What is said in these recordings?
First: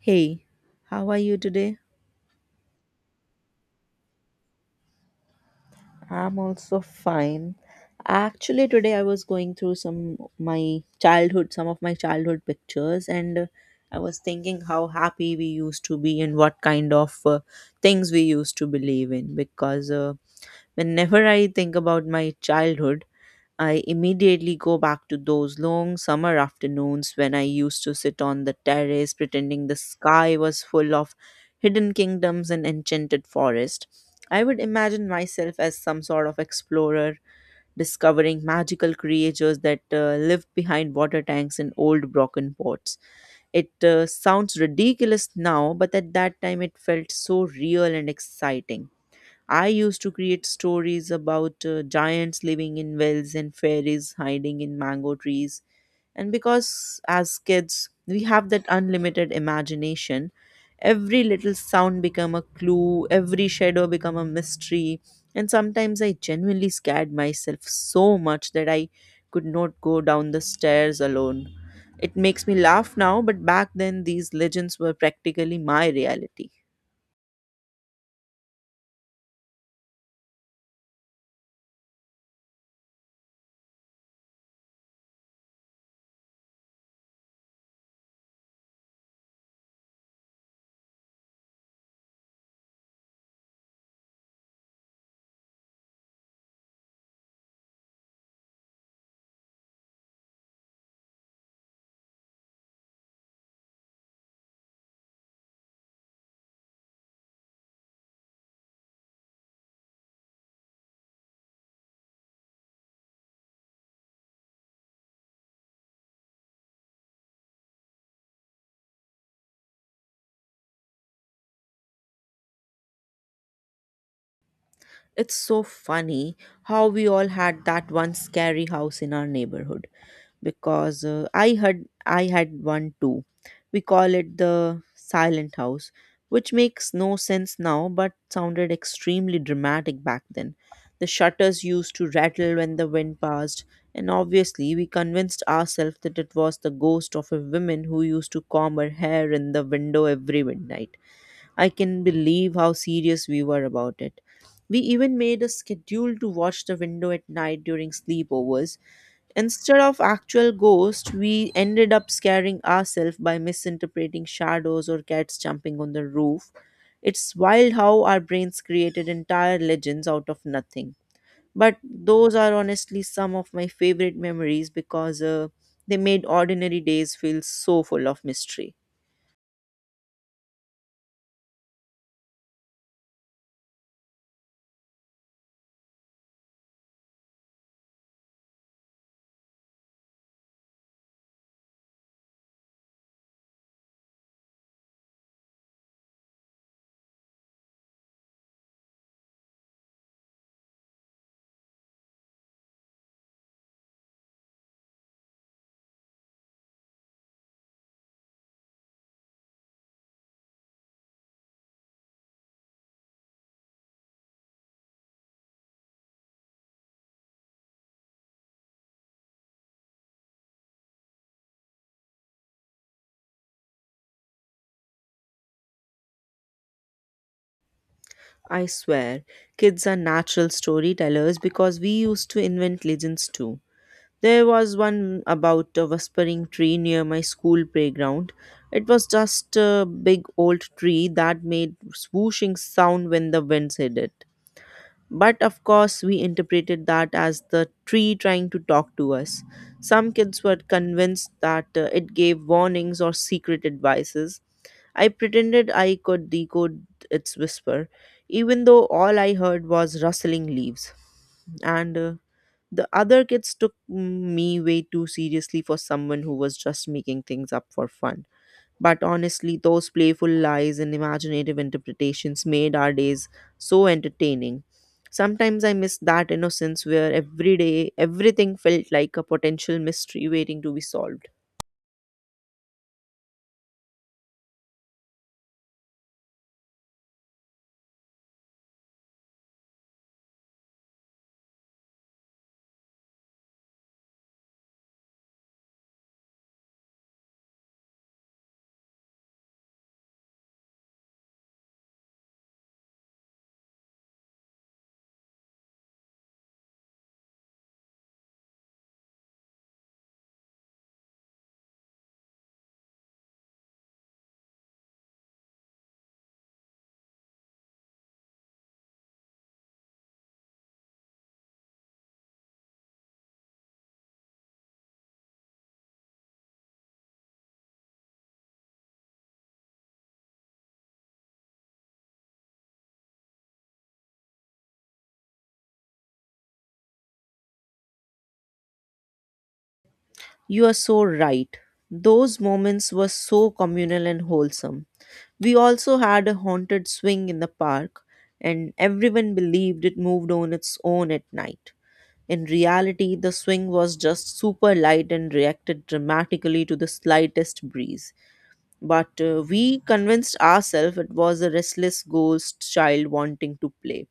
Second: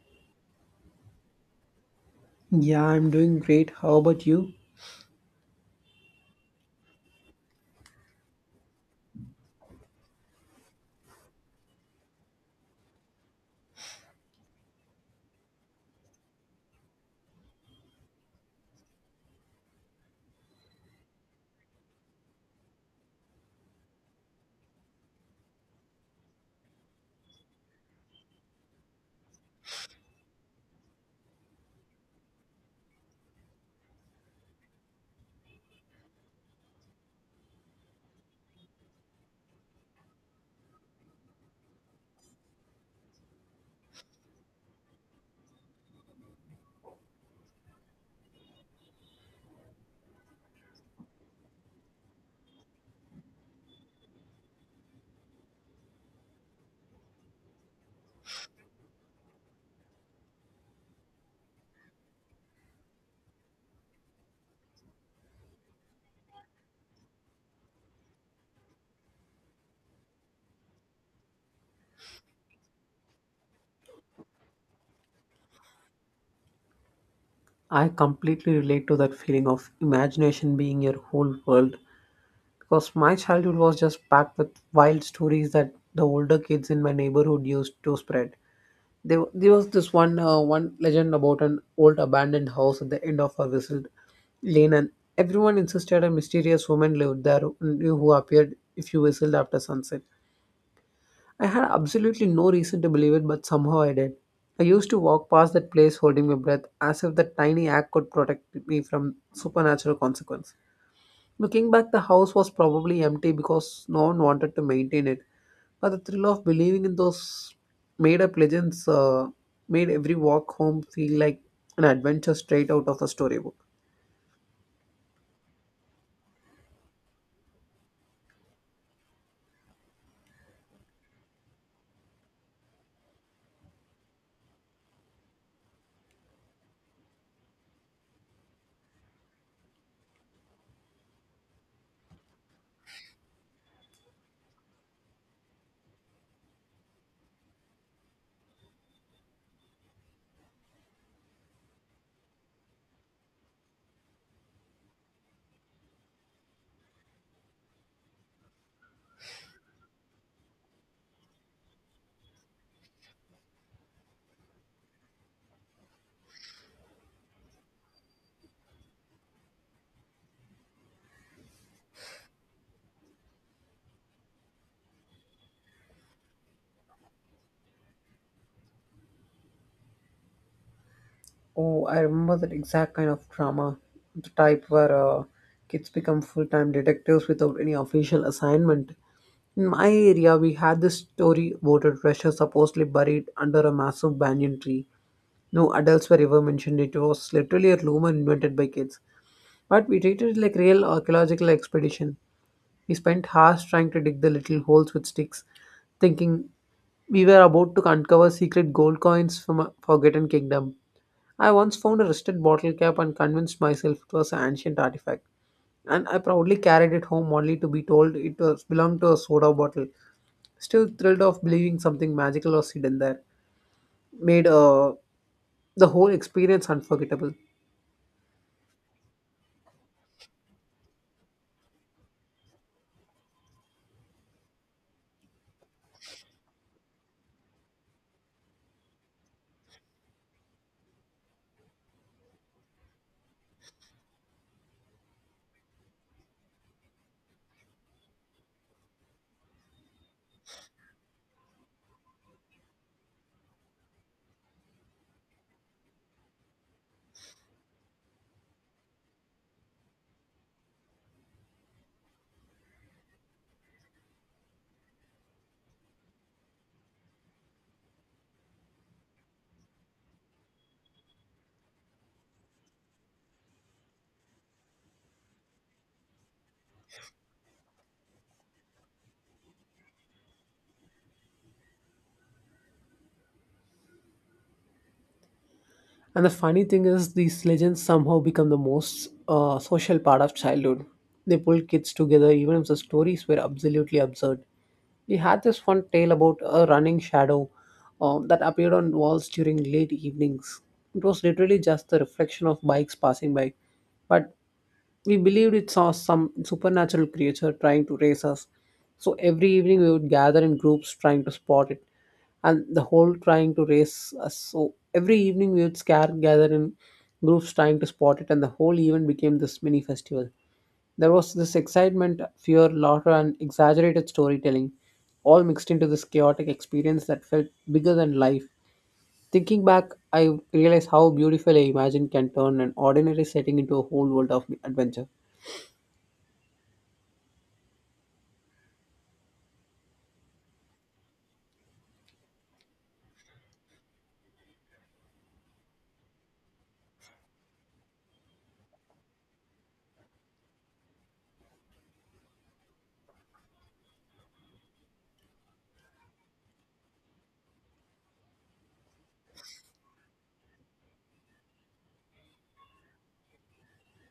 Hey, how are you today? Yeah, I'm doing great. How about you? I'm also fine. Actually, today I was going through some my childhood, some of my childhood pictures, and I was thinking how happy we used to be and what kind of things we used to believe in because whenever I think about my childhood, I immediately go back to those long summer afternoons when I used to sit on the terrace pretending the sky was full of hidden kingdoms and enchanted forest. I would imagine myself as some sort of explorer, discovering magical creatures that lived behind water tanks and old broken pots. It sounds ridiculous now, but at that time it felt so real and exciting. I used to create stories about giants living in wells and fairies hiding in mango trees. And because as kids we have that unlimited imagination, every little sound become a clue, every shadow become a mystery. And sometimes I genuinely scared myself so much that I could not go down the stairs alone. It makes me laugh now, but back then these legends were practically my reality. I completely relate to that feeling of imagination being your whole world because my childhood was just packed with wild stories that the older kids in my neighborhood used to spread. There was this one one legend about an old abandoned house at the end of a whistled lane, and everyone insisted a mysterious woman lived there who appeared if you whistled after sunset. I had absolutely no reason to believe it, but somehow I did. I used to walk past that place holding my breath as if that tiny act could protect me from supernatural consequence. Looking back, the house was probably empty because no one wanted to maintain it, but the thrill of believing in those made up legends made every walk home feel like an adventure straight out of a storybook. It's so funny how we all had that one scary house in our neighborhood because I had one too. We call it the silent house, which makes no sense now but sounded extremely dramatic back then. The shutters used to rattle when the wind passed, and obviously we convinced ourselves that it was the ghost of a woman who used to comb her hair in the window every midnight. I can believe how serious we were about it. We even made a schedule to watch the window at night during sleepovers. Instead of actual ghosts, we ended up scaring ourselves by misinterpreting shadows or cats jumping on the roof. It's wild how our brains created entire legends out of nothing. But those are honestly some of my favorite memories because they made ordinary days feel so full of mystery. Oh, I remember that exact kind of drama. The type where kids become full time detectives without any official assignment. In my area, we had this story about a treasure supposedly buried under a massive banyan tree. No adults were ever mentioned. It was literally a rumor invented by kids. But we treated it like real archaeological expedition. We spent hours trying to dig the little holes with sticks, thinking we were about to uncover secret gold coins from a forgotten kingdom. I once found a rusted bottle cap and convinced myself it was an ancient artifact, and I proudly carried it home only to be told it was belonged to a soda bottle. Still thrilled of believing something magical was hidden there, made the whole experience unforgettable. I swear, kids are natural storytellers because we used to invent legends too. There was one about a whispering tree near my school playground. It was just a big old tree that made swooshing sound when the winds hit it. But of course, we interpreted that as the tree trying to talk to us. Some kids were convinced that it gave warnings or secret advices. I pretended I could decode its whisper, even though all I heard was rustling leaves. And The other kids took me way too seriously for someone who was just making things up for fun. But honestly, those playful lies and imaginative interpretations made our days so entertaining. Sometimes I miss that innocence where every day everything felt like a potential mystery waiting to be solved. And the funny thing is, these legends somehow become the most social part of childhood. They pull kids together even if the stories were absolutely absurd. We had this one tale about a running shadow that appeared on walls during late evenings. It was literally just the reflection of bikes passing by, but we believed it saw some supernatural creature trying to race us. So every evening we would gather in groups trying to spot it, and the whole trying to race us. So every evening we would scare gather in groups trying to spot it, and the whole event became this mini festival. There was this excitement, fear, laughter, and exaggerated storytelling, all mixed into this chaotic experience that felt bigger than life. Thinking back, I realize how beautiful a imagine can turn an ordinary setting into a whole world of adventure. You are so right. Those moments were so communal and wholesome. We also had a haunted swing in the park, and everyone believed it moved on its own at night. In reality, the swing was just super light and reacted dramatically to the slightest breeze. But we convinced ourselves it was a restless ghost child wanting to play.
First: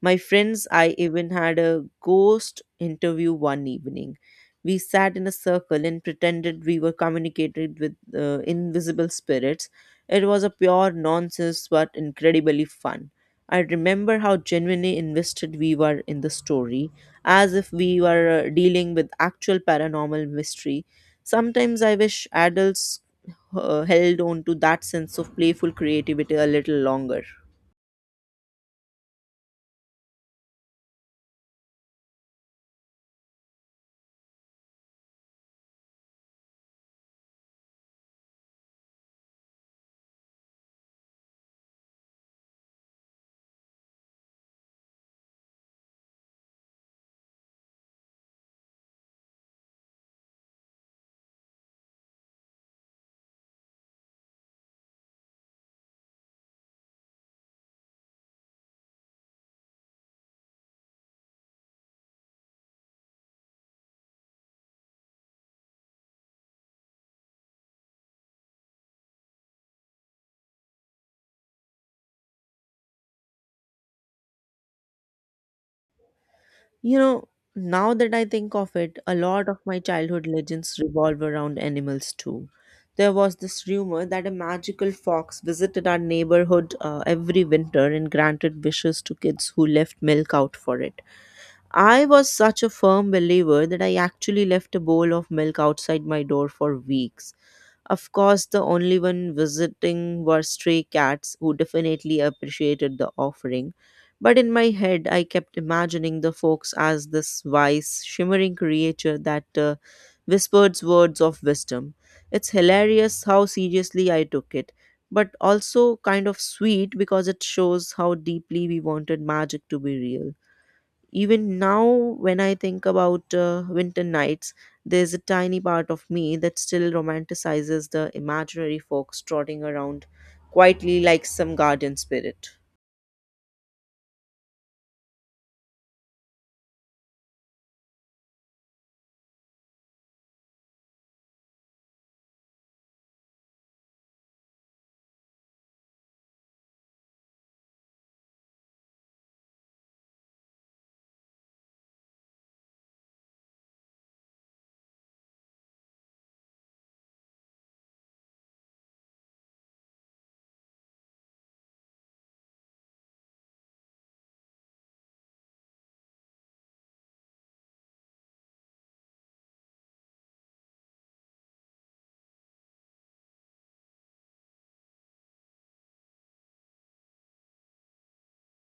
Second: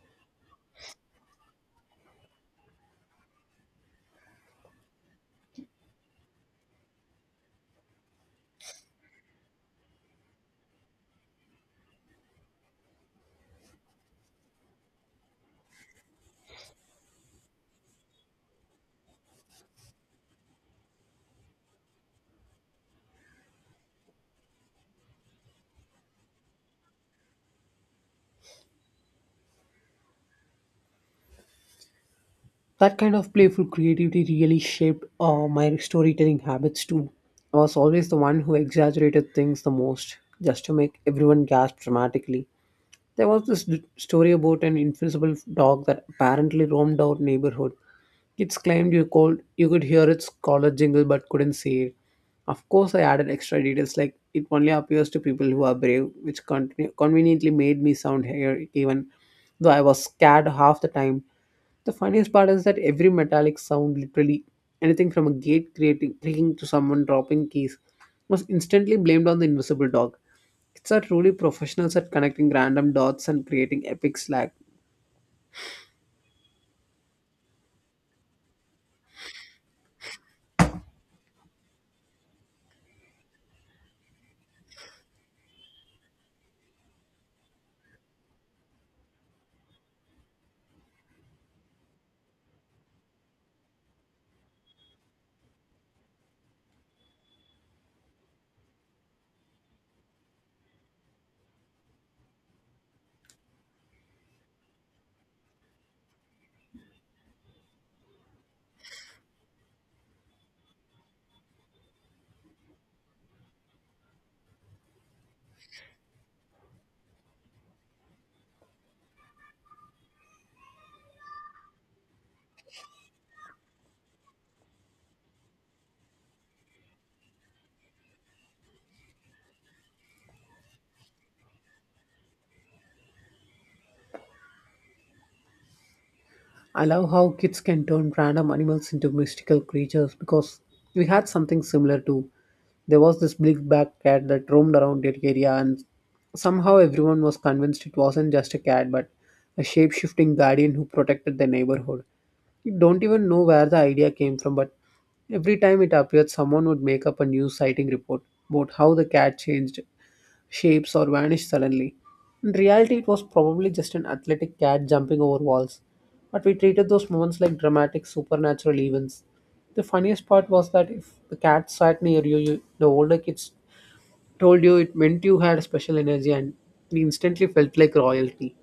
My friends, I even had a ghost interview one evening. We sat in a circle and pretended we were communicated with invisible spirits. It was a pure nonsense but incredibly fun. I remember how genuinely invested we were in the story, as if we were dealing with actual paranormal mystery. Sometimes I wish adults held on to that sense of playful creativity a little longer. That kind of playful creativity really shaped my storytelling habits too. I was always the one who exaggerated things the most, just to make everyone gasp dramatically. There was this story about an invisible dog that apparently roamed our neighborhood. Kids claimed you could hear its collar jingle but couldn't see it. Of course, I added extra details like it only appears to people who are brave, which conveniently made me sound here even though I was scared half the time. The funniest part is that every metallic sound, literally anything from a gate creaking to someone dropping keys, was instantly blamed on the invisible dog. Kids are truly professionals at connecting random dots and creating epic slag. You know, now that I think of it, a lot of my childhood legends revolve around animals too. There was this rumor that a magical fox visited our neighborhood every winter and granted wishes to kids who left milk out for it. I was such a firm believer that I actually left a bowl of milk outside my door for weeks. Of course, the only one visiting were stray cats who definitely appreciated the offering. But in my head, I kept imagining the folks as this wise, shimmering creature that whispered words of wisdom. It's hilarious how seriously I took it, but also kind of sweet because it shows how deeply we wanted magic to be real. Even now, when I think about winter nights, there's a tiny part of me that still romanticizes the imaginary folks trotting around quietly like some guardian spirit. I love how kids can turn random animals into mystical creatures because we had something similar too. There was this big black cat that roamed around that area, and somehow everyone was convinced it wasn't just a cat but a shape shifting guardian who protected the neighborhood. You don't even know where the idea came from, but every time it appeared, someone would make up a new sighting report about how the cat changed shapes or vanished suddenly. In reality, it was probably just an athletic cat jumping over walls, but we treated those moments like dramatic supernatural events. The funniest part was that if the cat sat near you, the older kids told you it meant you had special energy and we instantly felt like royalty.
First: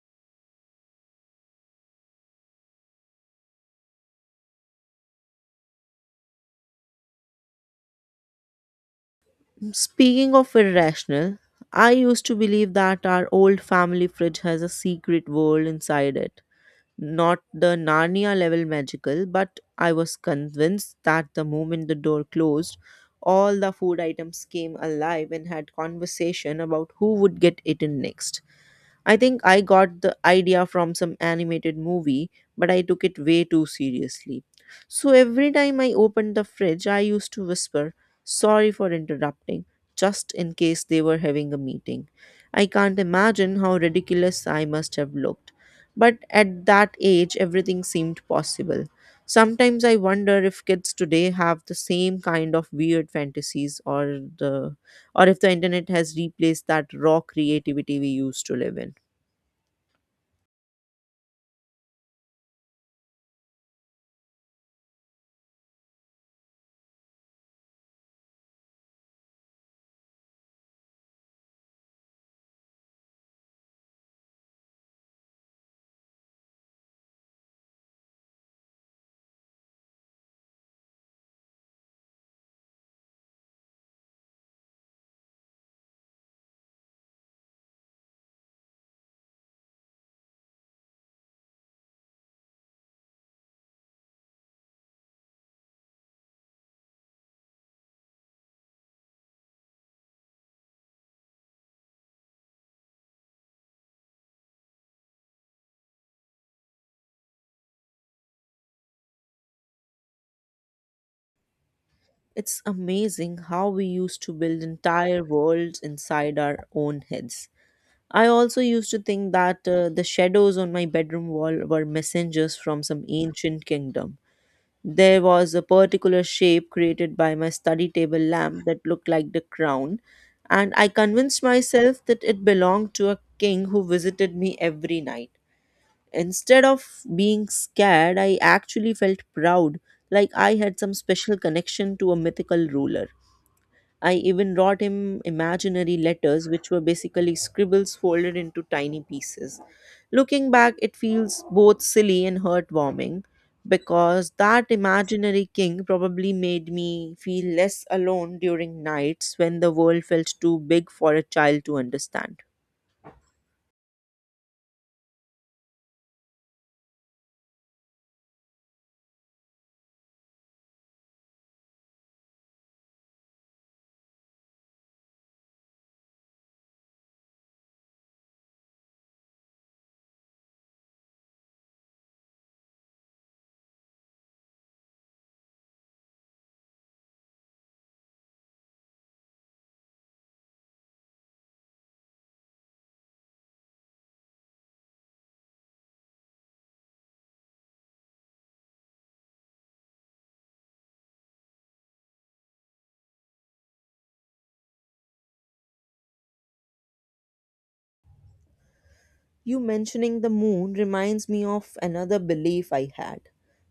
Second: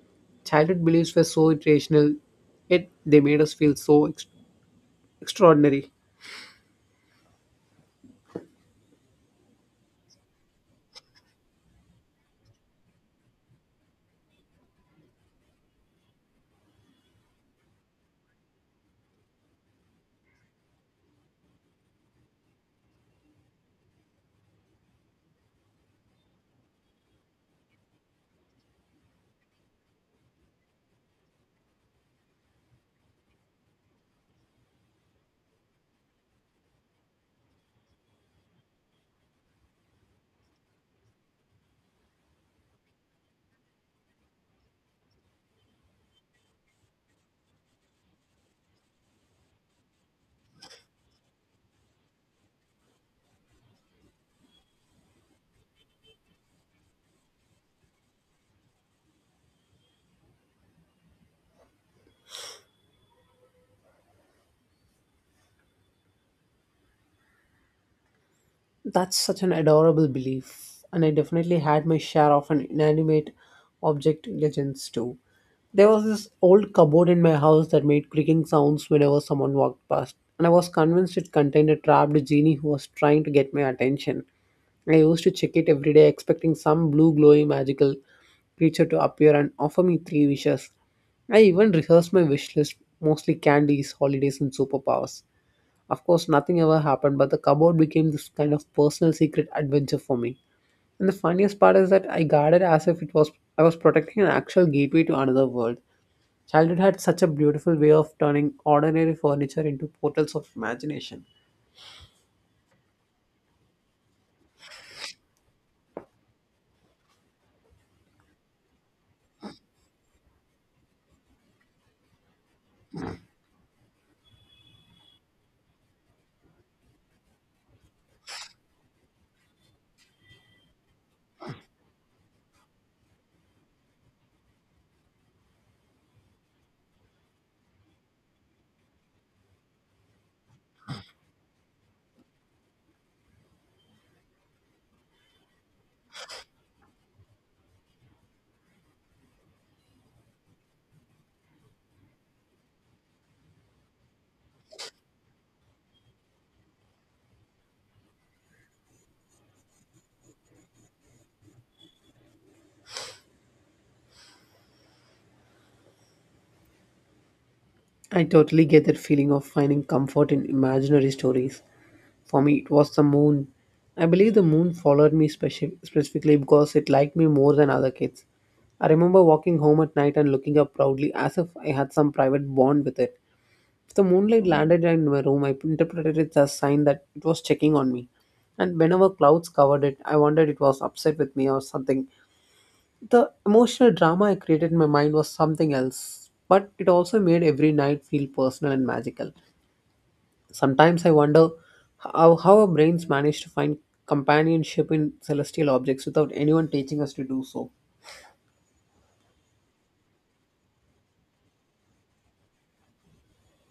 Childhood beliefs were so irrational, yet they made us feel so extraordinary. Speaking of irrational, I used to believe that our old family fridge has a secret world inside it. Not the Narnia level magical, but I was convinced that the moment the door closed, all the food items came alive and had conversation about who would get eaten next. I think I got the idea from some animated movie, but I took it way too seriously. So every time I opened the fridge, I used to whisper, "Sorry for interrupting," just in case they were having a meeting. I can't imagine how ridiculous I must have looked. But at that age, everything seemed possible. Sometimes I wonder if kids today have the same kind of weird fantasies, or the or if the internet has replaced that raw creativity we used to live in. That's such an adorable belief, and I definitely had my share of an inanimate object legends too. There was this old cupboard in my house that made creaking sounds whenever someone walked past, and I was convinced it contained a trapped genie who was trying to get my attention. I used to check it every day, expecting some blue glowing magical creature to appear and offer me three wishes. I even rehearsed my wish list, mostly candies, holidays, and superpowers. Of course, nothing ever happened, but the cupboard became this kind of personal secret adventure for me. And the funniest part is that I guarded as if it was I was protecting an actual gateway to another world. Childhood had such a beautiful way of turning ordinary furniture into portals of imagination. It's amazing how we used to build entire worlds inside our own heads. I also used to think that the shadows on my bedroom wall were messengers from some ancient kingdom. There was a particular shape created by my study table lamp that looked like the crown, and I convinced myself that it belonged to a king who visited me every night. Instead of being scared, I actually felt proud, like I had some special connection to a mythical ruler. I even wrote him imaginary letters, which were basically scribbles folded into tiny pieces. Looking back, it feels both silly and heartwarming because that imaginary king probably made me feel less alone during nights when the world felt too big for a child to understand. I totally get that feeling of finding comfort in imaginary stories. For me, it was the moon. I believe the moon followed me specifically because it liked me more than other kids. I remember walking home at night and looking up proudly as if I had some private bond with it. If the moonlight landed in my room, I interpreted it as a sign that it was checking on me. And whenever clouds covered it, I wondered it was upset with me or something the emotional drama I created in my mind was something else, but it also made every night feel personal and magical. Sometimes I wonder how our brains manage to find companionship in celestial objects without anyone teaching us to do so. You mentioning the moon reminds me of another belief I had,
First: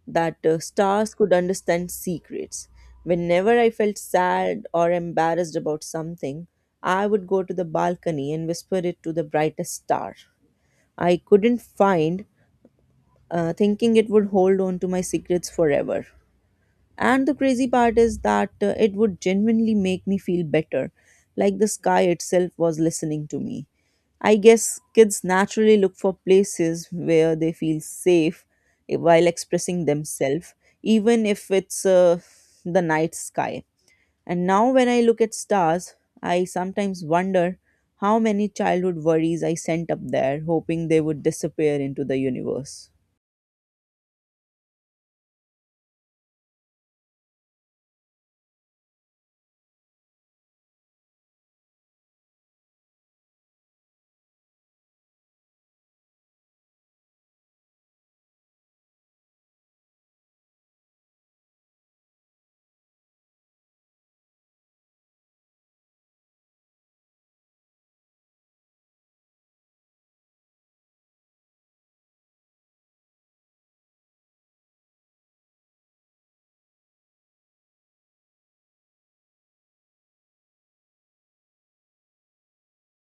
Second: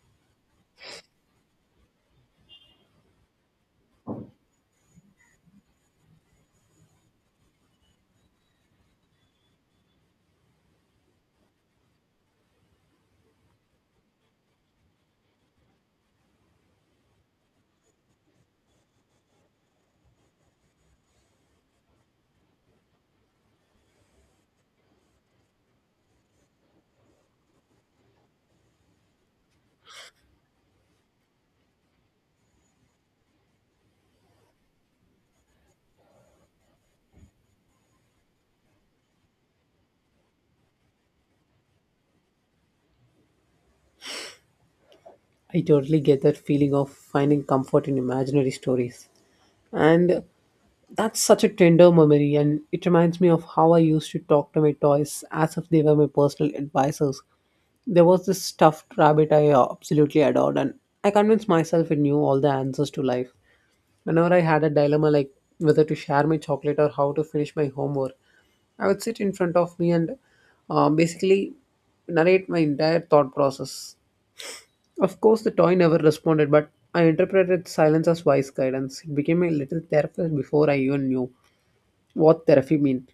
that stars could understand secrets. Whenever I felt sad or embarrassed about something, I would go to the balcony and whisper it to the brightest star I couldn't find, thinking it would hold on to my secrets forever. And the crazy part is that it would genuinely make me feel better, like the sky itself was listening to me. I guess kids naturally look for places where they feel safe, while expressing themselves, even if it's the night sky. And now, when I look at stars, I sometimes wonder how many childhood worries I sent up there, hoping they would disappear into the universe. I totally get that feeling of finding comfort in imaginary stories. And that's such a tender memory, and it reminds me of how I used to talk to my toys as if they were my personal advisors. There was this stuffed rabbit I absolutely adored, and I convinced myself it knew all the answers to life. Whenever I had a dilemma like whether to share my chocolate or how to finish my homework, I would sit in front of me and basically narrate my entire thought process. Of course, the toy never responded, but I interpreted silence as wise guidance. It became a little therapist before I even knew what therapy meant.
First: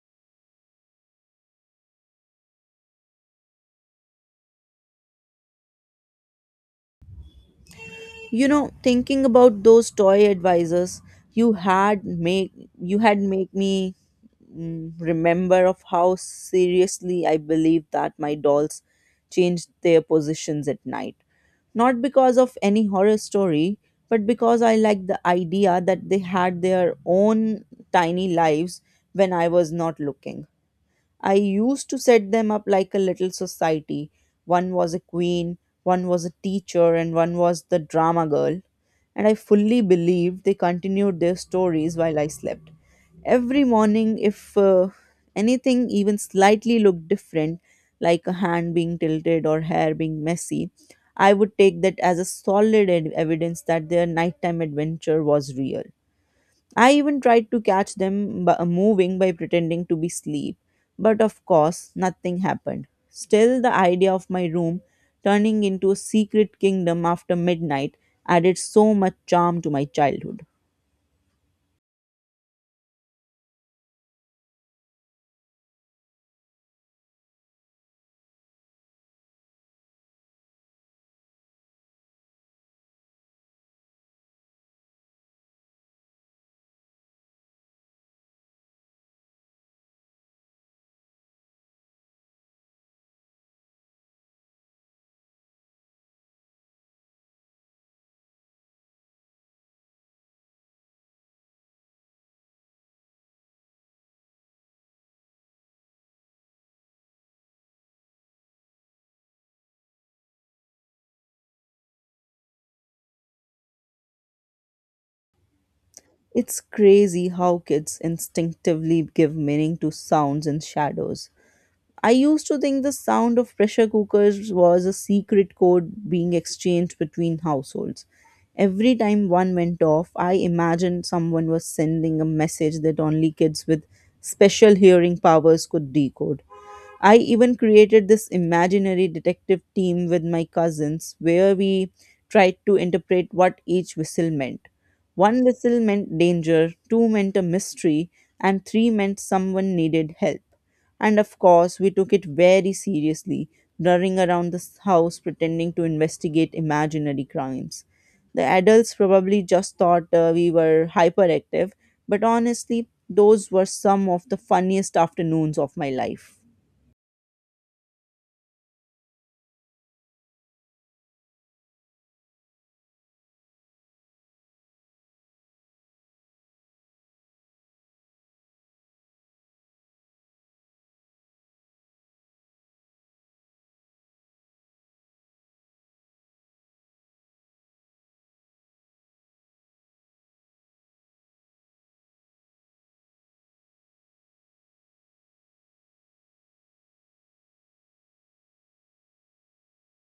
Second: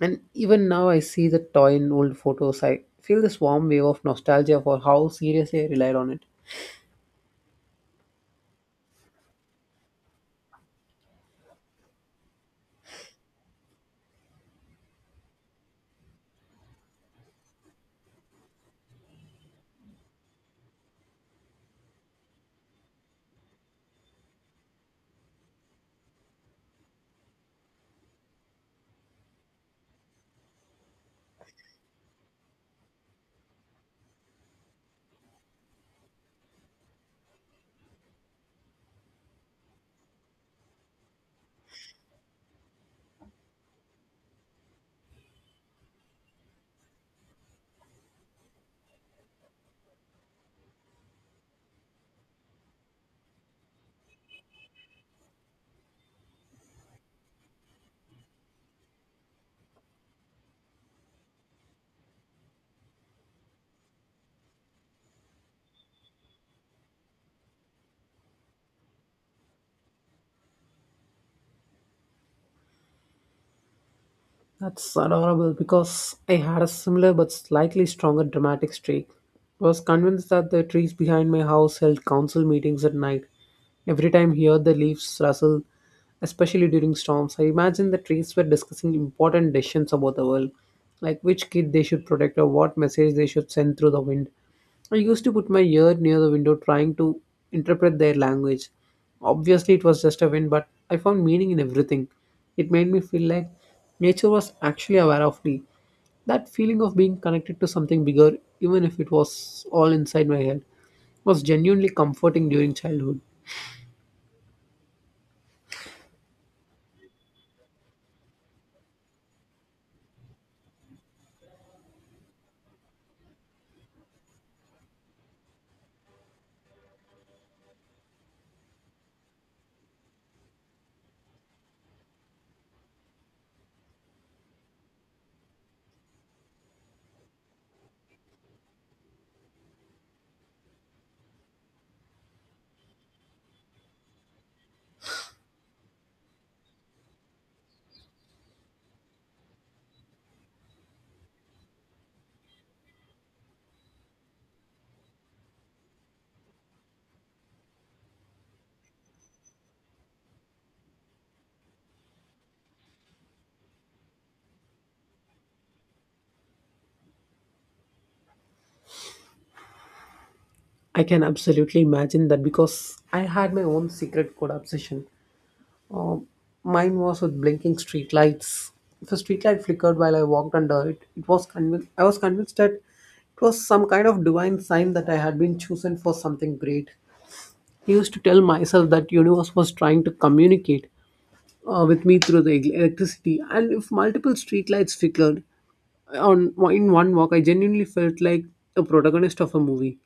And even now, I see the toy in old photos. I feel this warm wave of nostalgia for how seriously I relied on it. You know, thinking about those toy advisors you had make you had make me mm, remember of how seriously I believed that my dolls changed their positions at night, not because of any horror story, but because I liked the idea that they had their own tiny lives when I was not looking. I used to set them up like a little society. One was a queen, one was a teacher, and one was the drama girl. And I fully believed they continued their stories while I slept. Every morning, if anything even slightly looked different, like a hand being tilted or hair being messy, I would take that as a solid evidence that their nighttime adventure was real. I even tried to catch them moving by pretending to be asleep, but of course, nothing happened. Still, the idea of my room turning into a secret kingdom after midnight added so much charm to my childhood. That's adorable because I had a similar but slightly stronger dramatic streak. I was convinced that the trees behind my house held council meetings at night. Every time I heard the leaves rustle, especially during storms, I imagined the trees were discussing important decisions about the world, like which kid they should protect or what message they should send through the wind. I used to put my ear near the window trying to interpret their language. Obviously, it was just a wind, but I found meaning in everything. It made me feel like nature was actually aware of me. That feeling of being connected to something bigger, even if it was all inside my head, was genuinely comforting during childhood. It's crazy how kids instinctively give meaning to sounds and shadows. I used to think the sound of pressure cookers was a secret code being exchanged between households. Every time one went off, I imagined someone was sending a message that only kids with special hearing powers could decode. I even created this imaginary detective team with my cousins where we tried to interpret what each whistle meant. One whistle meant danger, two meant a mystery, and three meant someone needed help. And of course, we took it very seriously, running around the house pretending to investigate imaginary crimes. The adults probably just thought we were hyperactive, but honestly, those were some of the funniest afternoons of my life. I can absolutely imagine that because I had my own secret code obsession. Uh, Mine was with blinking streetlights. If a streetlight flickered while I walked under it, it was convinced. I was convinced that it was some kind of divine sign that I had been chosen for something great. I used to tell myself that universe was trying to communicate with me through the electricity. And if multiple streetlights flickered on in one walk, I genuinely felt like a protagonist of a movie.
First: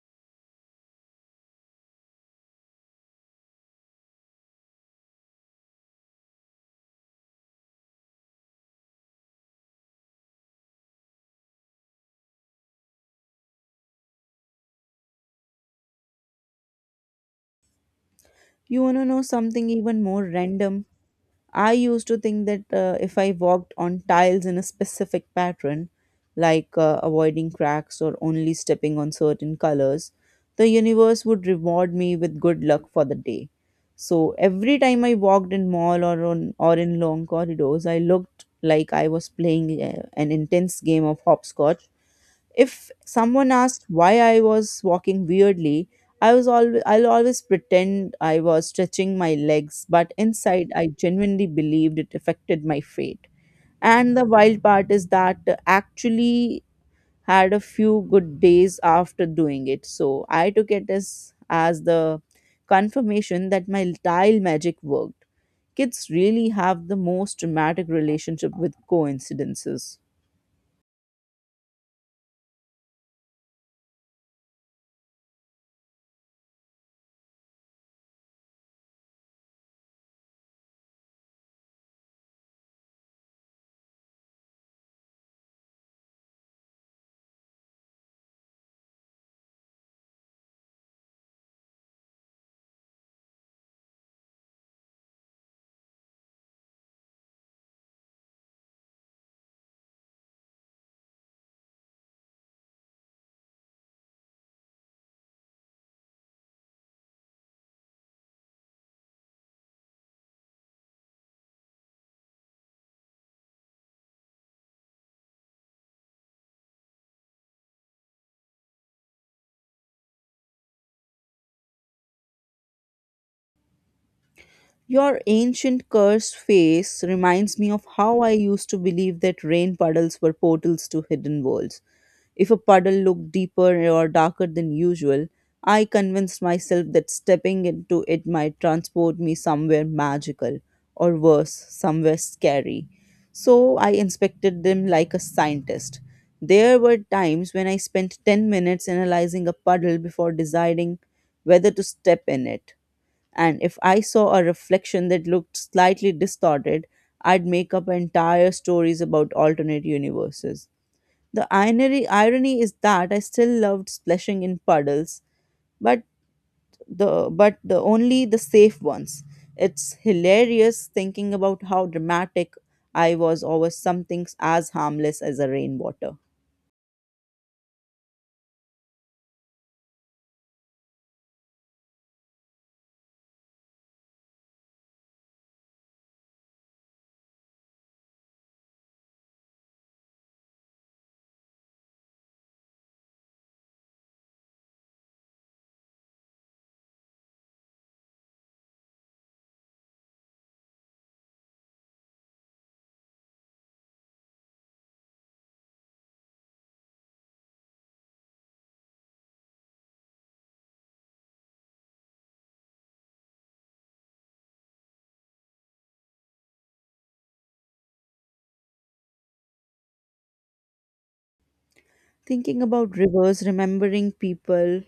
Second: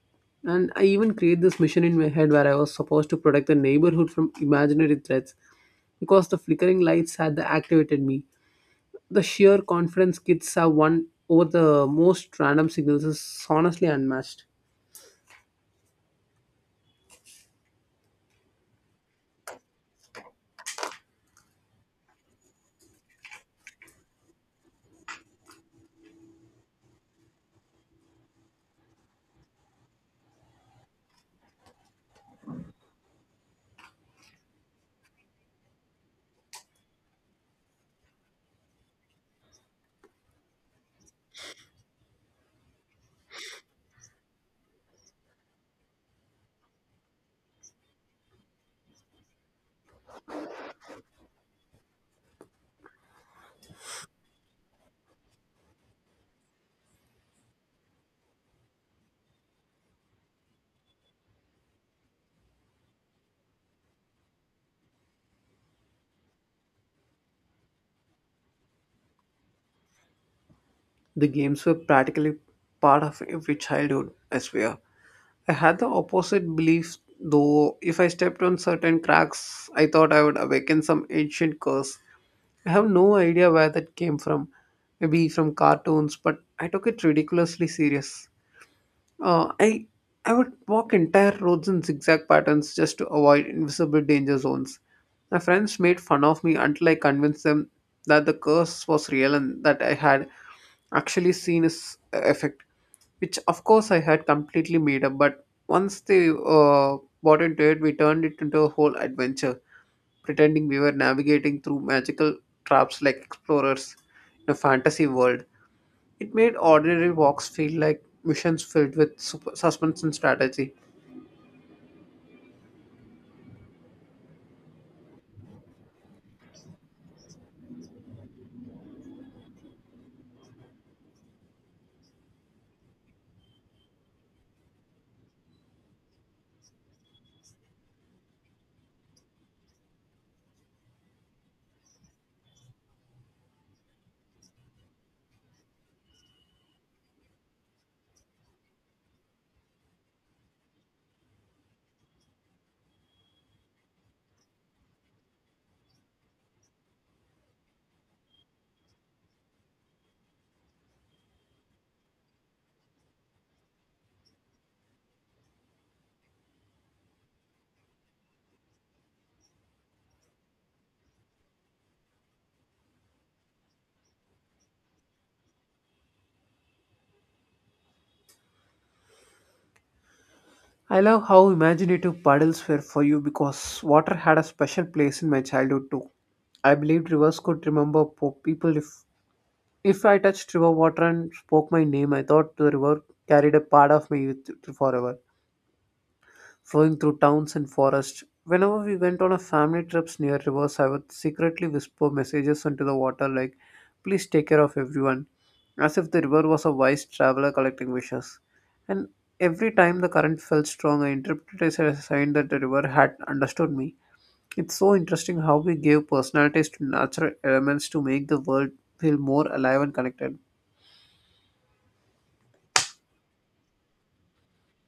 And I even created this mission in my head where I was supposed to protect the neighborhood from imaginary threats because the flickering lights had activated me. The sheer confidence kids have won over the most random signals is honestly unmatched. You want to know something even more random? I used to think that if I walked on tiles in a specific pattern, like avoiding cracks or only stepping on certain colors, the universe would reward me with good luck for the day. So every time I walked in mall or on or in long corridors, I looked like I was playing an intense game of hopscotch. If someone asked why I was walking weirdly, I'll always pretend I was stretching my legs, but inside I genuinely believed it affected my fate. And the wild part is that actually had a few good days after doing it. So I took it as the confirmation that my tile magic worked. Kids really have the most dramatic relationship with coincidences. The games were practically part of every childhood, I swear. I had the opposite belief, though, if I stepped on certain cracks, I thought I would awaken some ancient curse. I have no idea where that came from. Maybe from cartoons, but I took it ridiculously serious. Uh, I I would walk entire roads in zigzag patterns just to avoid invisible danger zones. My friends made fun of me until I convinced them that the curse was real and that I had actually seen its effect, which of course I had completely made up. But once they bought into it, we turned it into a whole adventure, pretending we were navigating through magical traps like explorers in a fantasy world. It made ordinary walks feel like missions filled with suspense and strategy. Your ancient cursed face reminds me of how I used to believe that rain puddles were portals to hidden worlds. If a puddle looked deeper or darker than usual, I convinced myself that stepping into it might transport me somewhere magical, or worse, somewhere scary. So I inspected them like a scientist. There were times when I spent 10 minutes analyzing a puddle before deciding whether to step in it, and if I saw a reflection that looked slightly distorted, I'd make up entire stories about alternate universes. The irony is that I still loved splashing in puddles, but but the only the safe ones. It's hilarious thinking about how dramatic I was over something as harmless as a rainwater. I love how imaginative puddles were for you because water had a special place in my childhood too. I believed rivers could remember people if I touched river water and spoke my name, I thought the river carried a part of me with forever, flowing through towns and forests. Whenever we went on a family trips near rivers, I would secretly whisper messages into the water like, "Please take care of everyone," as if the river was a wise traveler collecting wishes. And every time the current felt strong, I interpreted it as a sign that the river had understood me. It's so interesting how we give personalities to natural elements to make the world feel more alive and connected. Thinking about rivers, remembering people,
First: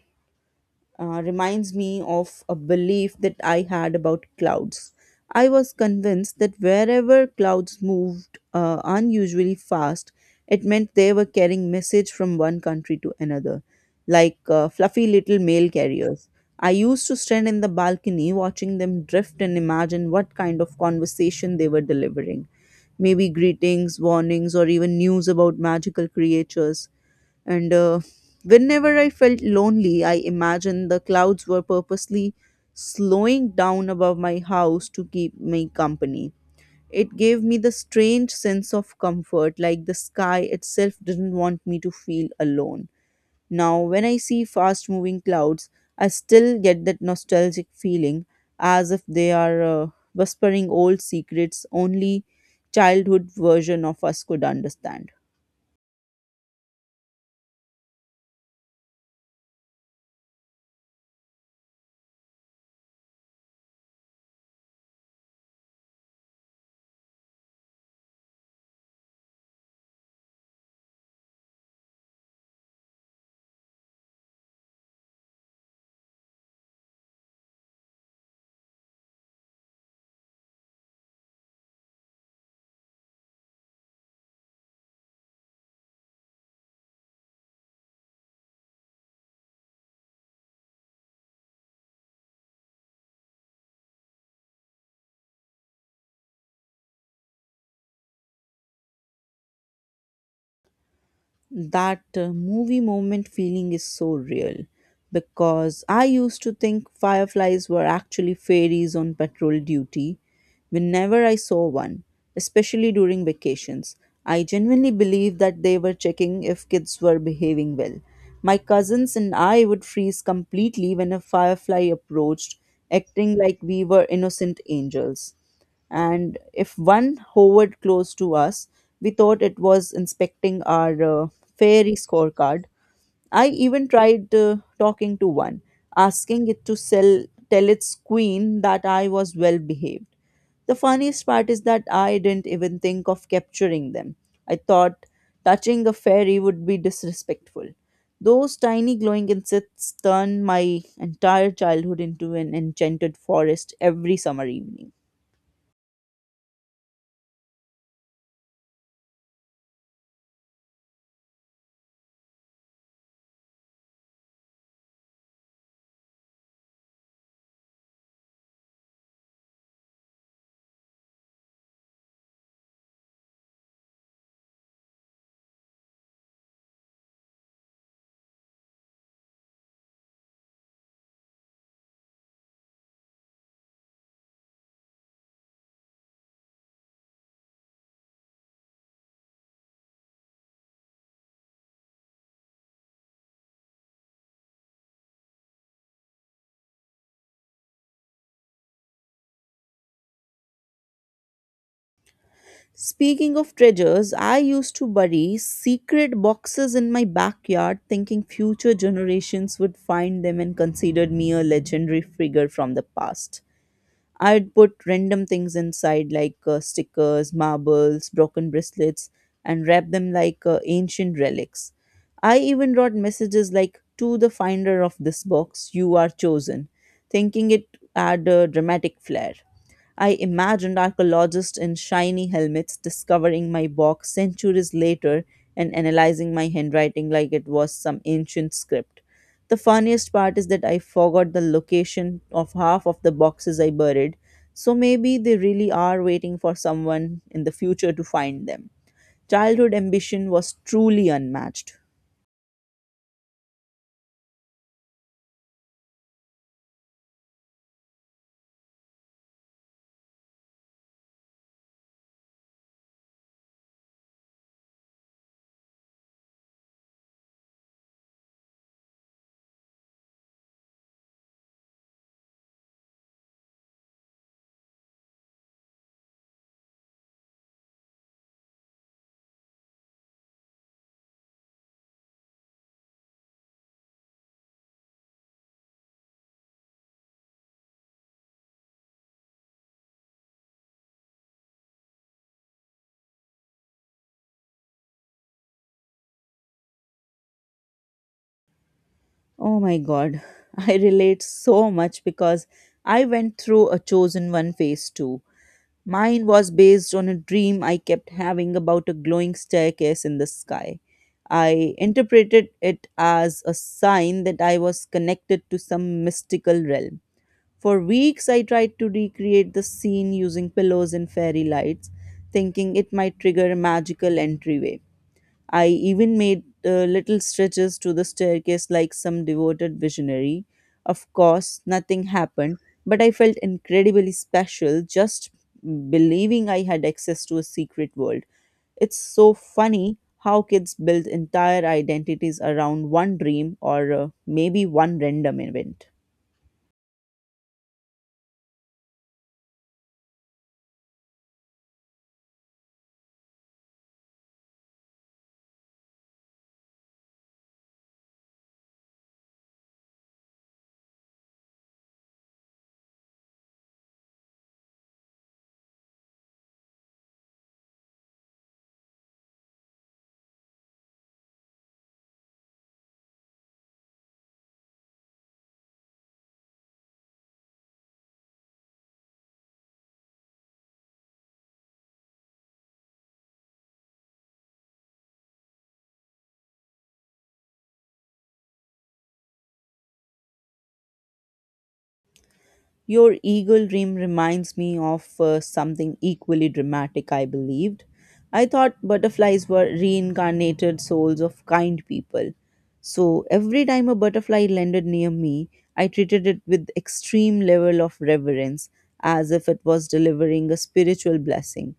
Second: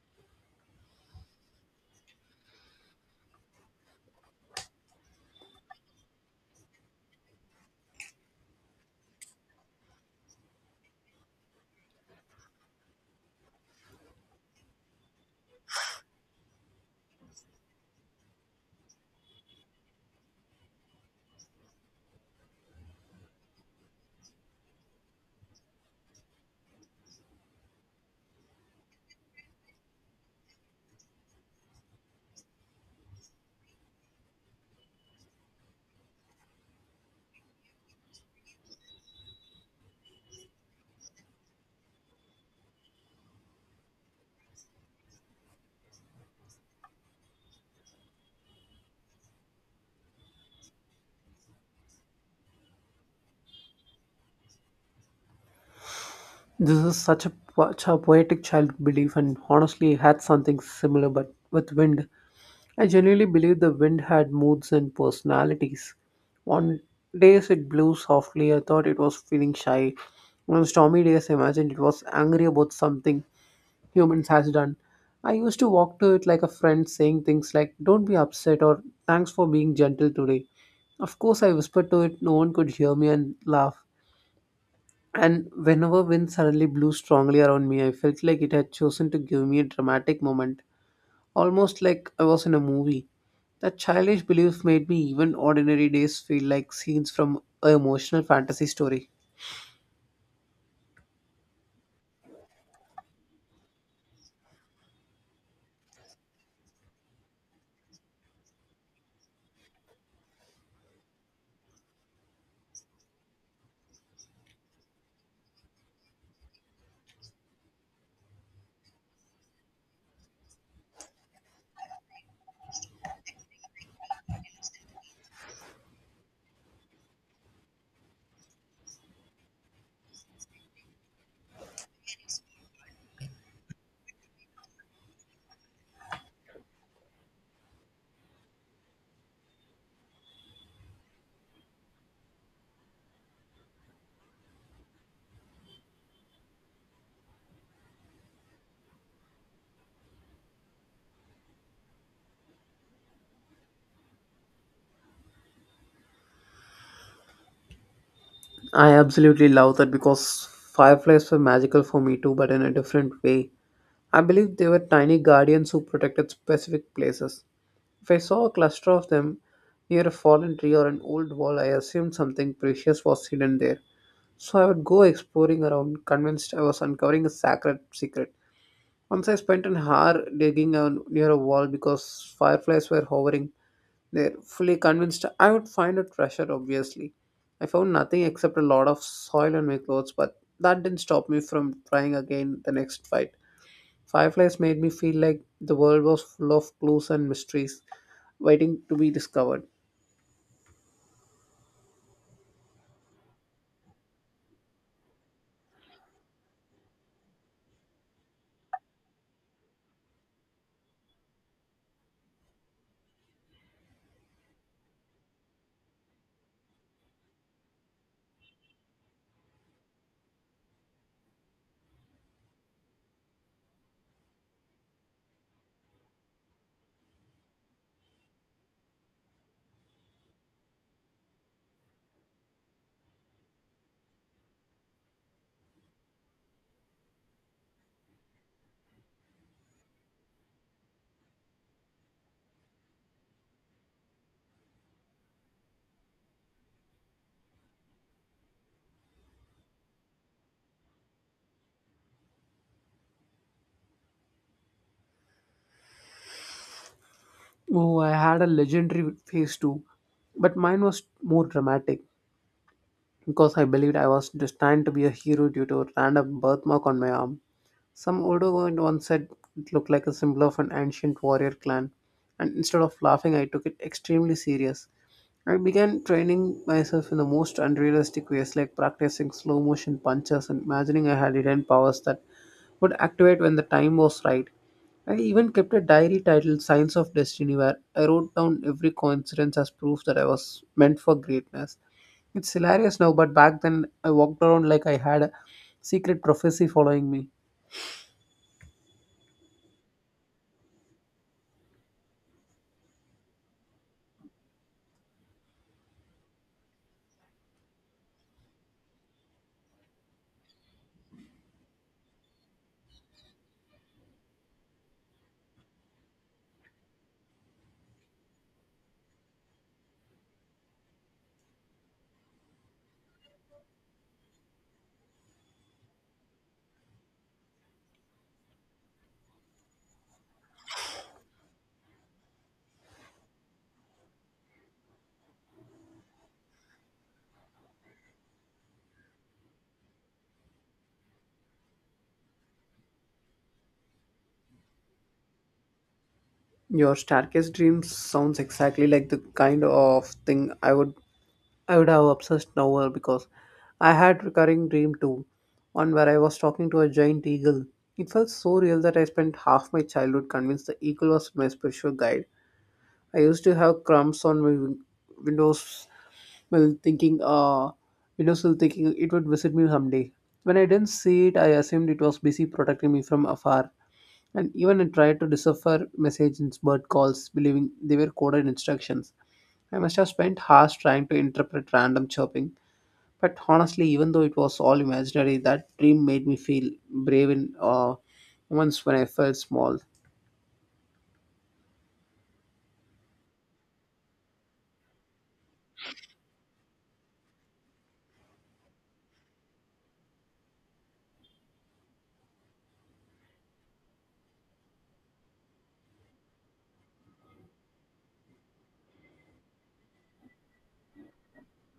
reminds me of a belief that I had about clouds. I was convinced that wherever clouds moved unusually fast, it meant they were carrying message from one country to another, like fluffy little mail carriers. I used to stand in the balcony watching them drift and imagine what kind of conversation they were delivering, maybe greetings, warnings, or even news about magical creatures. And Whenever I felt lonely, I imagined the clouds were purposely slowing down above my house to keep me company. It gave me the strange sense of comfort, like the sky itself didn't want me to feel alone. Now, when I see fast moving clouds, I still get that nostalgic feeling as if they are whispering old secrets only childhood version of us could understand. This is such a poetic child belief, and honestly, I had something similar but with wind. I genuinely believe the wind had moods and personalities. On days it blew softly, I thought it was feeling shy. On stormy days, I imagined it was angry about something humans has done. I used to walk to it like a friend, saying things like, "Don't be upset," or, "Thanks for being gentle today." Of course, I whispered to it, no one could hear me and laugh. And whenever wind suddenly blew strongly around me, I felt like it had chosen to give me a dramatic moment, almost like I was in a movie. That childish belief made me even ordinary days feel like scenes from an emotional fantasy story. That movie moment feeling is so real because I used to think fireflies were actually fairies on patrol duty whenever I saw one, especially during vacations. I genuinely believed that they were checking if kids were behaving well. My cousins and I would freeze completely when a firefly approached, acting like we were innocent angels, and if one hovered close to us, we thought it was inspecting our fairy scorecard. I even tried talking to one, asking it to tell its queen that I was well behaved. The funniest part is that I didn't even think of capturing them. I thought touching a fairy would be disrespectful. Those tiny glowing insects turned my entire childhood into an enchanted forest every summer evening. I absolutely love that because fireflies were magical for me too, but in a different way. I believe they were tiny guardians who protected specific places. If I saw a cluster of them near a fallen tree or an old wall, I assumed something precious was hidden there. So I would go exploring around, convinced I was uncovering a sacred secret. Once I spent an hour digging on, near a wall because fireflies were hovering there, fully convinced I would find a treasure, obviously. I found nothing except a lot of soil on my clothes, but that didn't stop me from trying again the next fight. Fireflies made me feel like the world was full of clues and mysteries waiting to be discovered. Speaking of treasures, I used to bury secret boxes in my backyard thinking future generations would find them and considered me a legendary figure from the past. I'd put random things inside, like stickers, marbles, broken bracelets, and wrap them like ancient relics. I even wrote messages like, "To the finder of this box, you are chosen," thinking it had a dramatic flair. I imagined archaeologists in shiny helmets discovering my box centuries later and analyzing my handwriting like it was some ancient script. The funniest part is that I forgot the location of half of the boxes I buried, so maybe they really are waiting for someone in the future to find them. Childhood ambition was truly unmatched. Oh, I had a legendary phase too, but mine was more dramatic because I believed I was destined to be a hero due to a random birthmark on my arm. Some older one once said it looked like a symbol of an ancient warrior clan, and instead of laughing, I took it extremely serious. I began training myself in the most unrealistic ways, like practicing slow motion punches and imagining I had hidden powers that would activate when the time was right. I even kept a diary titled Signs of Destiny, where I wrote down every coincidence as proof that I was meant for greatness. It's hilarious now, but back then I walked around like I had a secret prophecy following me. Oh my god, I relate so much because I went through a chosen one phase too. Mine was based on a dream I kept having about a glowing staircase in the sky. I interpreted it as a sign that I was connected to some mystical realm. For weeks, I tried to recreate the scene using pillows and fairy lights, thinking it might trigger a magical entryway. I even made little stretches to the staircase like some devoted visionary. Of course, nothing happened, but I felt incredibly special just believing I had access to a secret world. It's so funny how kids build entire identities around one dream or maybe one random event. Your staircase dreams sounds exactly like the kind of thing I would have obsessed over because I had recurring dream too, one where I was talking to a giant eagle. It felt so real that I spent half my childhood convinced the eagle was my spiritual guide. I used to have crumbs on my windows while thinking windowsill thinking it would visit me someday. When I didn't see it, I assumed it was busy protecting me from afar. And even I tried to decipher messages bird calls, believing they were coded instructions. I must have spent hours trying to interpret random chirping. But honestly, even though it was all imaginary, that dream made me feel brave in moments when I felt small. Your eagle dream reminds me of something equally dramatic I believed. I thought butterflies were reincarnated souls of kind people. So every time a butterfly landed near me, I treated it with extreme level of reverence as if it was delivering a spiritual blessing.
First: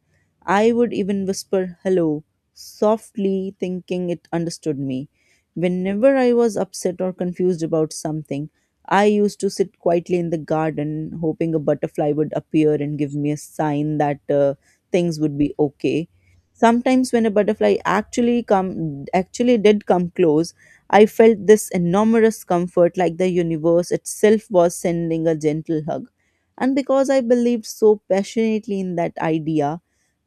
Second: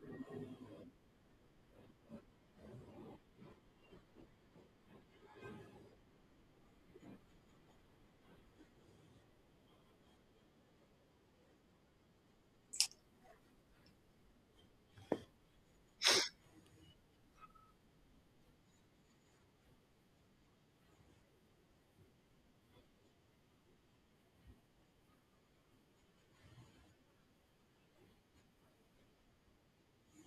I would even whisper hello softly thinking it understood me. Whenever I was upset or confused about something, I used to sit quietly in the garden, hoping a butterfly would appear and give me a sign that things would be okay. Sometimes, when a butterfly actually did come close, I felt this enormous comfort, like the universe itself was sending a gentle hug. And because I believed so passionately in that idea,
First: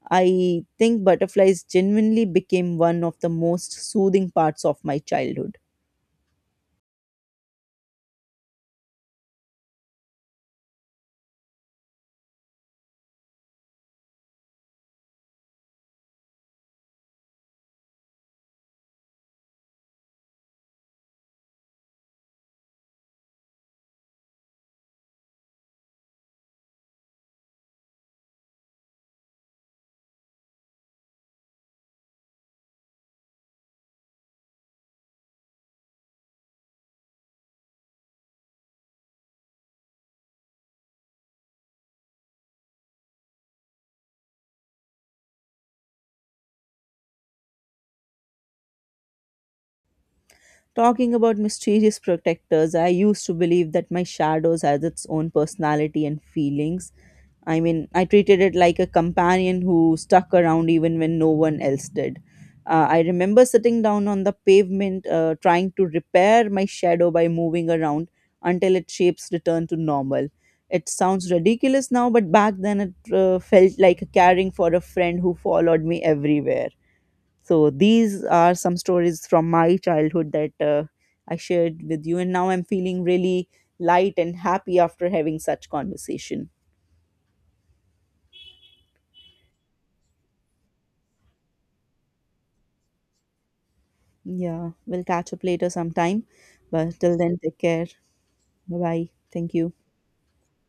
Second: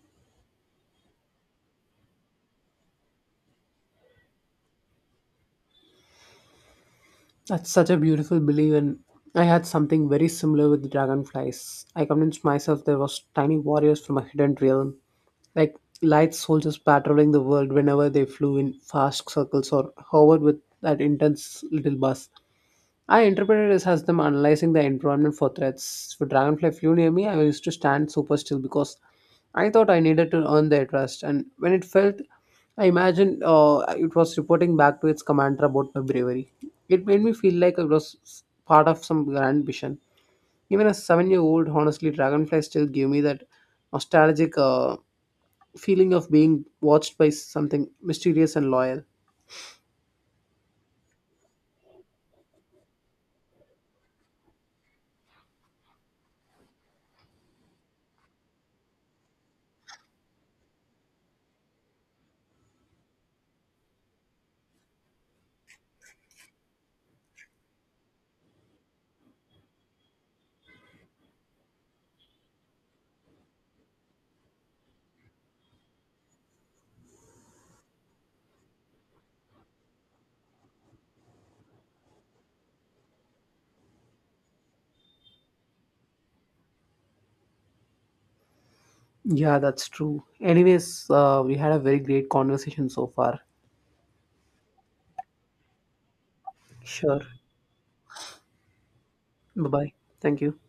I think butterflies genuinely became one of the most soothing parts of my childhood. That's such a beautiful belief, and I had something very similar with dragonflies. I convinced myself there was tiny warriors from a hidden realm, like light soldiers patrolling the world whenever they flew in fast circles or hovered with that intense little buzz. I interpreted this as them analyzing the environment for threats. When Dragonfly flew near me, I used to stand super still because I thought I needed to earn their trust. And when it felt, I imagined it was reporting back to its commander about my bravery. It made me feel like I was part of some grand mission. Even as a 7 year old, honestly, Dragonfly still gave me that nostalgic feeling of being watched by something mysterious and loyal. Talking about mysterious protectors, I used to believe that my shadows has its own personality and feelings. I mean, I treated it like a companion who stuck around even when no one else did. I remember sitting down on the pavement, trying to repair my shadow by moving around until its shapes returned to normal. It sounds ridiculous now, but back then it felt like caring for a friend who followed me everywhere. So these are some stories from my childhood that I shared with you, and now I'm feeling really light and happy after having such conversation. Yeah, that's true. Anyways, we had a very great conversation so far. Yeah, we'll catch up later sometime, but till Sure. then, take care. Bye bye. Thank Bye you. bye. Thank you.